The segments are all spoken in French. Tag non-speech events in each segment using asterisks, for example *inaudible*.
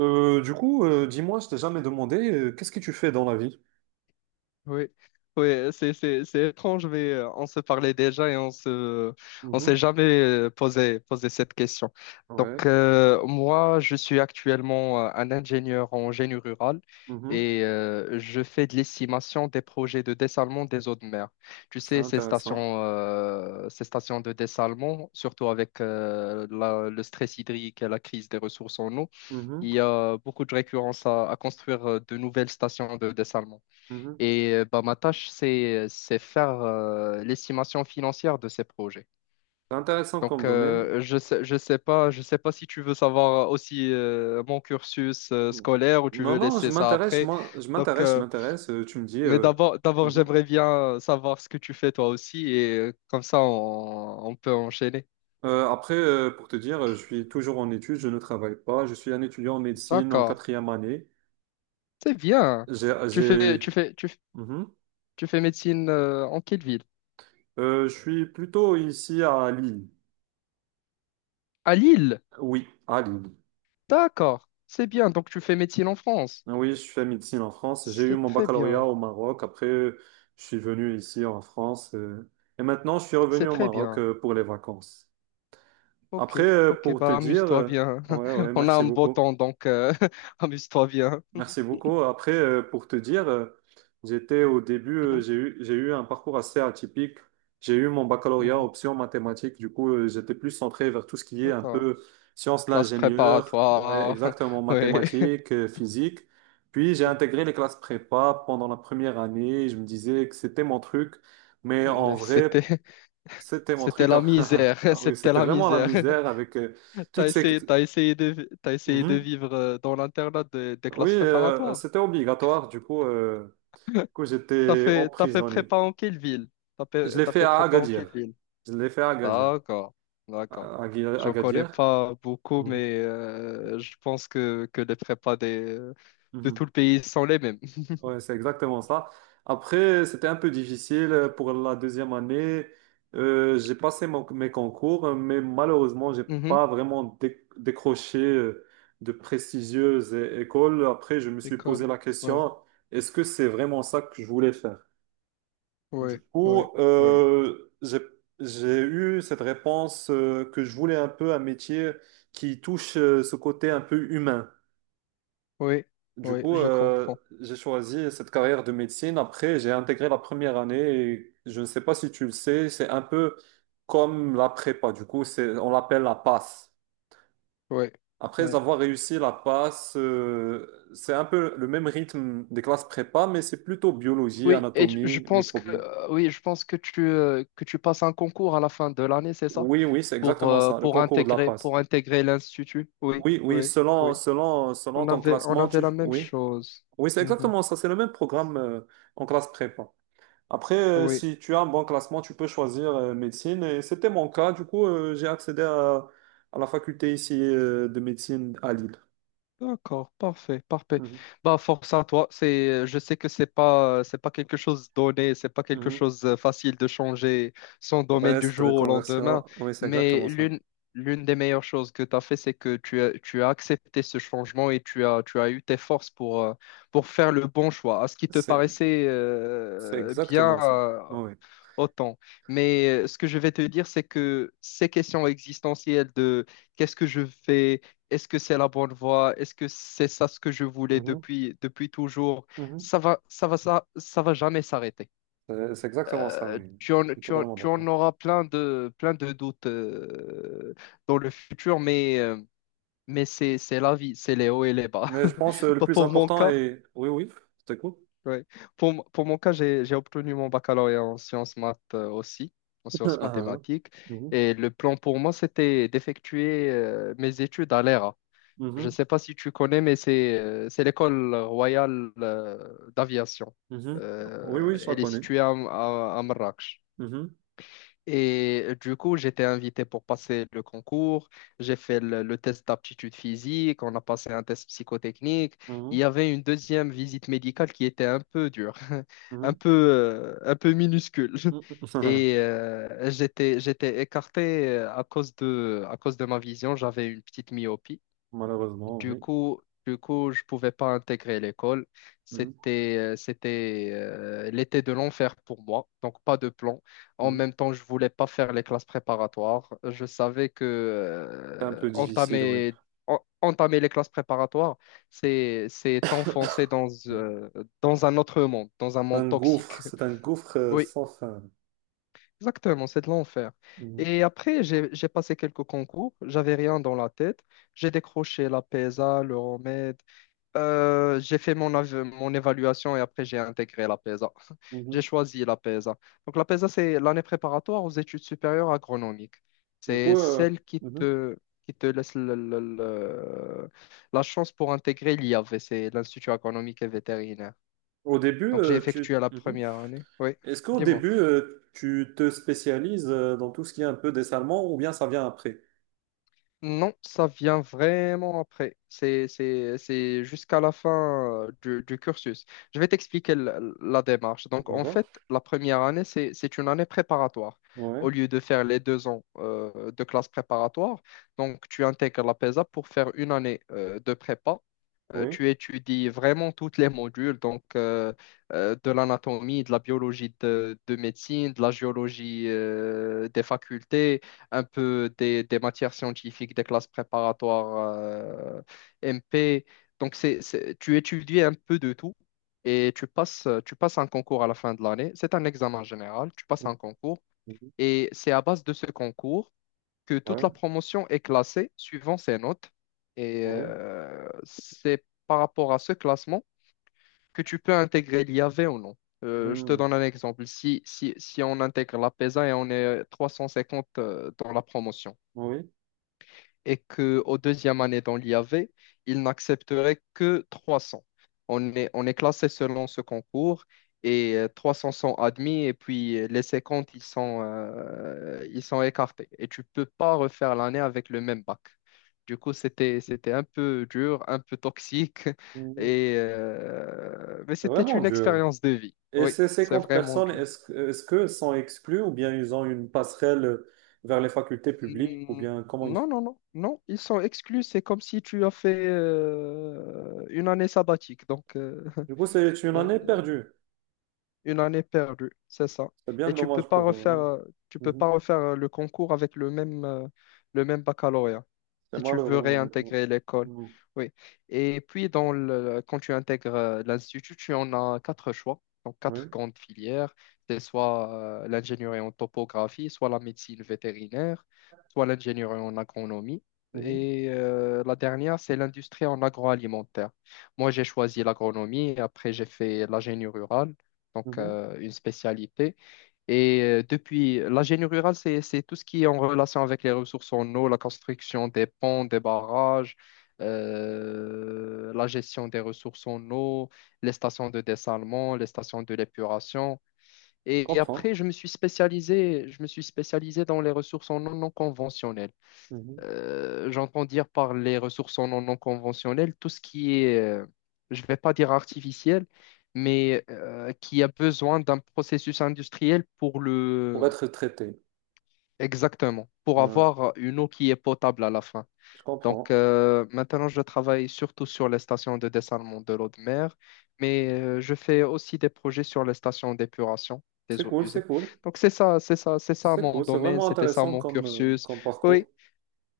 Du coup, dis-moi, je t'ai jamais demandé, qu'est-ce que tu fais dans la vie? Oui, oui, c'est étrange, mais on se parlait déjà et on s'est Mhm. jamais posé cette question. Ouais. Moi, je suis actuellement un ingénieur en génie rural Mhm. et je fais de l'estimation des projets de dessalement des eaux de mer. Tu C'est sais, ces intéressant. Stations de dessalement, surtout avec le stress hydrique et la crise des ressources en eau, Mhm. il y a beaucoup de récurrence à construire de nouvelles stations de dessalement. Mhm. Et bah, ma tâche, c'est faire l'estimation financière de ces projets. C'est intéressant comme domaine. Je sais pas si tu veux savoir aussi mon cursus Mmh. scolaire ou tu Non, veux non, je laisser ça m'intéresse, après. Je Donc, m'intéresse, je euh, m'intéresse. Tu me dis. mais d'abord, d'abord, Mhm. j'aimerais bien savoir ce que tu fais toi aussi et comme ça, on peut enchaîner. Après, pour te dire, je suis toujours en études, je ne travaille pas. Je suis un étudiant en médecine en D'accord, quatrième année. c'est bien. J'ai, Tu fais, j'ai- tu fais, tu, f- mhm. tu fais médecine en quelle ville? Je suis plutôt ici à Lille. À Lille. Oui, à Lille. D'accord, c'est bien. Donc, tu fais médecine en France. Ah oui, je fais médecine en France. J'ai eu C'est mon très baccalauréat bien. au Maroc. Après, je suis venu ici en France. Et maintenant, je suis revenu C'est au très Maroc bien. Pour les vacances. Ok, Après, ok, pour te bah dire, amuse-toi bien. ouais, ouais, *laughs* On a merci un beau beaucoup. temps, donc *laughs* amuse-toi bien. Merci beaucoup. Après, pour te dire, j'étais au début, Mhm, j'ai eu un parcours assez atypique. J'ai eu mon baccalauréat mhm, option mathématiques. Du coup, j'étais plus centré vers tout ce qui est un d'accord. peu sciences de Classe l'ingénieur. Ouais, préparatoire. exactement, *laughs* mathématiques, physique. Puis, j'ai Oui. intégré les classes prépa pendant la première année. Je me disais que c'était mon truc. Mais en Mais vrai, C'était, c'était mon C'était truc. la *laughs* misère. *laughs* Ah oui, C'était c'était la vraiment la misère. misère avec *laughs* T'as toutes ces. essayé, t'as essayé de, t'as essayé de Mhm. vivre dans l'internat des Oui, classes préparatoires. c'était obligatoire. Du coup, T'as j'étais fait, t'as fait emprisonné. prépa en quelle ville? T'as Je fait, l'ai t'as fait fait à prépa en quelle Agadir. ville? Je l'ai fait à Agadir. D'accord, d'accord. À J'en connais Agadir. pas beaucoup, Mhm. mais je pense que les prépas des, de tout Mhm. le pays sont les mêmes. Ouais, c'est exactement ça. Après, c'était un peu difficile pour la deuxième année. J'ai passé mes concours, mais malheureusement, j'ai Mhm. pas vraiment décroché de prestigieuses écoles. Après, je me suis posé École. la Ouais, question, est-ce que c'est vraiment ça que je voulais faire? Du ouais, ouais, coup, ouais, j'ai eu cette réponse que je voulais un peu un métier qui touche ce côté un peu humain. oui, Du oui, coup, je comprends. j'ai choisi cette carrière de médecine. Après, j'ai intégré la première année et je ne sais pas si tu le sais, c'est un peu comme la prépa. Du coup, on l'appelle la passe. Ouais, Après ouais. avoir réussi la passe, c'est un peu le même rythme des classes prépa, mais c'est plutôt biologie, Oui, et je anatomie, pense que microbiome. Oui, je pense que tu passes un concours à la fin de l'année, c'est ça? Oui, oui, c'est exactement ça, le concours de la passe. Pour intégrer l'institut. Oui, Oui, oui, oui, selon, oui. selon, selon On ton avait on classement, avait la même oui. chose. Oui, c'est Mhm. exactement ça, c'est le même programme en classe prépa. Après, Oui. si tu as un bon classement, tu peux choisir médecine. Et c'était mon cas, du coup, j'ai accédé à la faculté ici de médecine à Lille. D'accord, parfait, parfait. Mhm, Bah, force à toi. Je sais que c'est pas quelque chose donné, c'est pas quelque mhm. chose facile de changer son domaine Ouais, du cette jour au lendemain. reconversion, oui, c'est exactement Mais ça. l'une, L'une des meilleures choses que tu as fait, c'est que tu as accepté ce changement et tu as eu tes forces pour faire le bon choix. À ce qui te C'est paraissait c'est bien, exactement ça. Oui. autant. Mais ce que je vais te dire, c'est que ces questions existentielles de qu'est-ce que je fais, est-ce que c'est la bonne voie, est-ce que c'est ça ce que je voulais Mhm, depuis, depuis toujours, mhm. Ça va jamais s'arrêter. C'est exactement ça, Euh, oui. tu Je en, suis tu en, totalement tu en d'accord. auras plein plein de doutes dans le futur, mais c'est la vie, c'est les hauts et les bas. Mais je pense *laughs* le Pas plus pour mon important cas. est. Oui, oui, c'est cool. Ouais. Pour mon cas, j'ai obtenu mon baccalauréat en sciences maths aussi, en *laughs* Ah, sciences ah. mathématiques. Mhm, Et le plan pour moi, c'était d'effectuer mes études à l'ERA. Je ne mhm, sais pas si tu connais, mais c'est l'école royale d'aviation. mhm. Oui, oui, je la Elle est connais. située à Marrakech. Mhm, Et du coup, j'étais invité pour passer le concours. J'ai fait le test d'aptitude physique. On a passé un test psychotechnique. mhm, Il y avait une deuxième visite médicale qui était un peu dure, *laughs* mhm, un peu minuscule. mhm. Et *laughs* j'étais écarté à cause de ma vision. J'avais une petite myopie. Malheureusement, oui. Du coup, je pouvais pas intégrer l'école. Mhm, C'était l'été de l'enfer pour moi, donc pas de plan. En mhm. même temps, je voulais pas faire les classes préparatoires. Je savais que C'est un peu difficile, oui. Entamer les classes préparatoires, c'est t'enfoncer dans, Mhm. Dans un autre monde, dans un monde Un gouffre, toxique. *laughs* c'est un gouffre Oui, sans fin. exactement, c'est de l'enfer. Mhm, Et après, j'ai passé quelques concours. J'avais rien dans la tête. J'ai décroché la PESA, le remède. J'ai fait mon évaluation et après j'ai intégré la PESA. *laughs* mhm. J'ai choisi la PESA. Donc la PESA, c'est l'année préparatoire aux études supérieures agronomiques. Du C'est coup, celle qui mhm. te, qui te laisse la chance pour intégrer l'IAV, c'est l'Institut agronomique et vétérinaire. Au début, Donc j'ai effectué la mhm. première année. Oui, Est-ce qu'au dis-moi. début, tu te spécialises dans tout ce qui est un peu dessalement ou bien ça vient après? Non, ça vient vraiment après. C'est jusqu'à la fin du cursus. Je vais t'expliquer la démarche. Donc, en D'accord? fait, la première année, c'est une année préparatoire. Ouais, Au lieu de faire les deux ans de classe préparatoire, donc tu intègres la PESA pour faire une année de prépa oui. Tu étudies vraiment toutes les modules, de l'anatomie, de la biologie de médecine, de la géologie des facultés, un peu des matières scientifiques, des classes préparatoires MP. Tu étudies un peu de tout et tu passes un concours à la fin de l'année. C'est un examen général, tu passes Mhm, un concours mhm. et c'est à base de ce concours que toute Ouais, la promotion est classée suivant ses notes. Et oui. C'est par rapport à ce classement que tu peux intégrer l'IAV ou non. Je te Mhm, donne un exemple. Si on intègre la PESA et on est 350 dans la promotion, oui. et qu'au deuxième année dans l'IAV, ils n'accepteraient que 300. On est classé selon ce concours et 300 sont admis et puis les 50, ils sont écartés. Et tu peux pas refaire l'année avec le même bac. Du coup, c'était un peu dur, un peu toxique, *laughs* Mhm. Mais C'est c'était vraiment une dur. expérience de vie. Et Oui, ces c'est 50 vraiment personnes, dur. Est-ce que sont exclues ou bien ils ont une passerelle vers les facultés publiques ou Mm, bien comment ils Non, font? non, non, non, ils sont exclus. C'est comme si tu as fait une année sabbatique. Du coup, c'est une année *laughs* perdue. Une année perdue, c'est ça. C'est bien Et dommage pour eux. Hein. Tu peux Mhm. pas refaire le concours avec le même baccalauréat C'est si tu malheureux, veux honnêtement. réintégrer l'école. Mhm. Oui. Et puis dans le, quand tu intègres l'institut, tu en as quatre choix, donc quatre Oui. grandes filières. C'est soit l'ingénierie en topographie, soit la médecine vétérinaire, soit l'ingénierie en agronomie. Mhm. Et la dernière, c'est l'industrie en agroalimentaire. Moi, j'ai choisi l'agronomie, et après j'ai fait l'ingénierie rurale donc Mhm. Une spécialité. Et depuis, la génie rurale, c'est tout ce qui est en relation avec les ressources en eau, la construction des ponts, des barrages, la gestion des ressources en eau, les stations de dessalement, les stations de l'épuration. Et après, Comprends. Je me suis spécialisé dans les ressources en eau non conventionnelles. Mhm. J'entends dire par les ressources non conventionnelles, tout ce qui est, je ne vais pas dire artificiel, mais qui a besoin d'un processus industriel pour Pour le... être traité. Exactement, pour Ouais. avoir une eau qui est potable à la fin. Je Donc comprends. Maintenant, je travaille surtout sur les stations de dessalement de l'eau de mer, mais je fais aussi des projets sur les stations d'épuration C'est des eaux cool, usées. c'est cool. Donc c'est ça C'est mon cool. C'est domaine, vraiment c'était ça intéressant mon cursus. comme Oui, parcours.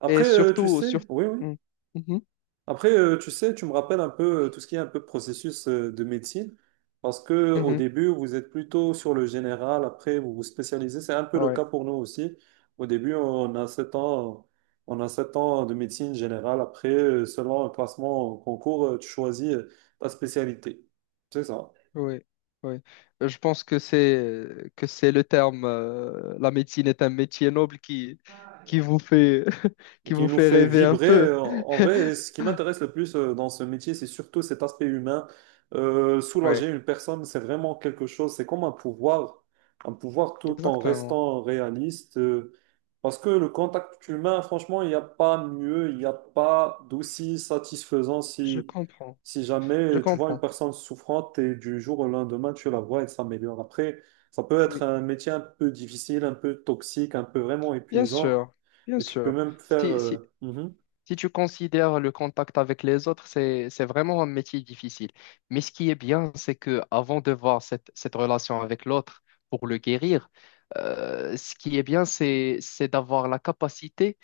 Après, et tu surtout, sur... sais, oui, oui. Mm. Mhm. Après, tu sais, tu me rappelles un peu tout ce qui est un peu processus de médecine, parce que au Mhm. début, vous êtes plutôt sur le général, après, vous vous spécialisez. C'est un peu le Ouais, cas pour nous aussi. Au début, on a sept ans de médecine générale. Après, selon un classement au concours, tu choisis ta spécialité. C'est ça. ouais, ouais. Je pense que c'est le terme. La médecine est un métier noble qui vous fait *laughs* Et qui qui vous nous fait fait rêver un vibrer. peu. En vrai, ce *laughs* qui m'intéresse le plus dans ce métier, c'est surtout cet aspect humain. Ouais, Soulager une personne, c'est vraiment quelque chose, c'est comme un pouvoir tout en exactement. restant réaliste. Parce que le contact humain, franchement, il n'y a pas mieux, il n'y a pas d'aussi satisfaisant Je si, comprends. si Je jamais tu vois une comprends. personne souffrante et du jour au lendemain, tu la vois, elle s'améliore. Après, ça peut être Oui, un métier un peu difficile, un peu toxique, un peu vraiment bien épuisant. sûr, bien Et tu peux sûr. même faire. Si, si- Mhm. Si tu considères le contact avec les autres, c'est vraiment un métier difficile. Mais ce qui est bien, c'est que avant de voir cette relation avec l'autre pour le guérir, ce qui est bien, c'est d'avoir la capacité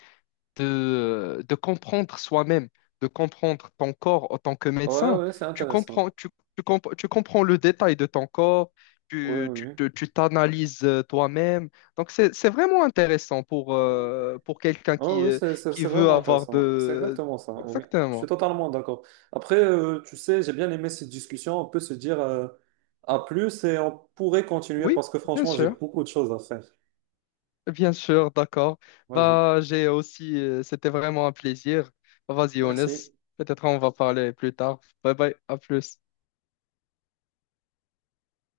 de comprendre soi-même, de comprendre ton corps en tant que Ouais, médecin. ouais, c'est Tu intéressant. comprends, tu comp- tu comprends le détail de ton corps, Ouais, oui, oui. Tu t'analyses toi-même. Donc, c'est vraiment intéressant pour quelqu'un Oh oui, qui c'est veut vraiment avoir intéressant. C'est de... exactement ça. Oui, je suis Exactement. totalement d'accord. Après, tu sais, j'ai bien aimé cette discussion. On peut se dire à plus et on pourrait continuer Oui, parce que bien franchement, j'ai sûr. beaucoup de choses à faire. Bien sûr, d'accord. Vas-y. Bah, j'ai aussi, c'était vraiment un plaisir. Vas-y, Younes, Merci. peut-être on va parler plus tard. Bye bye, à plus.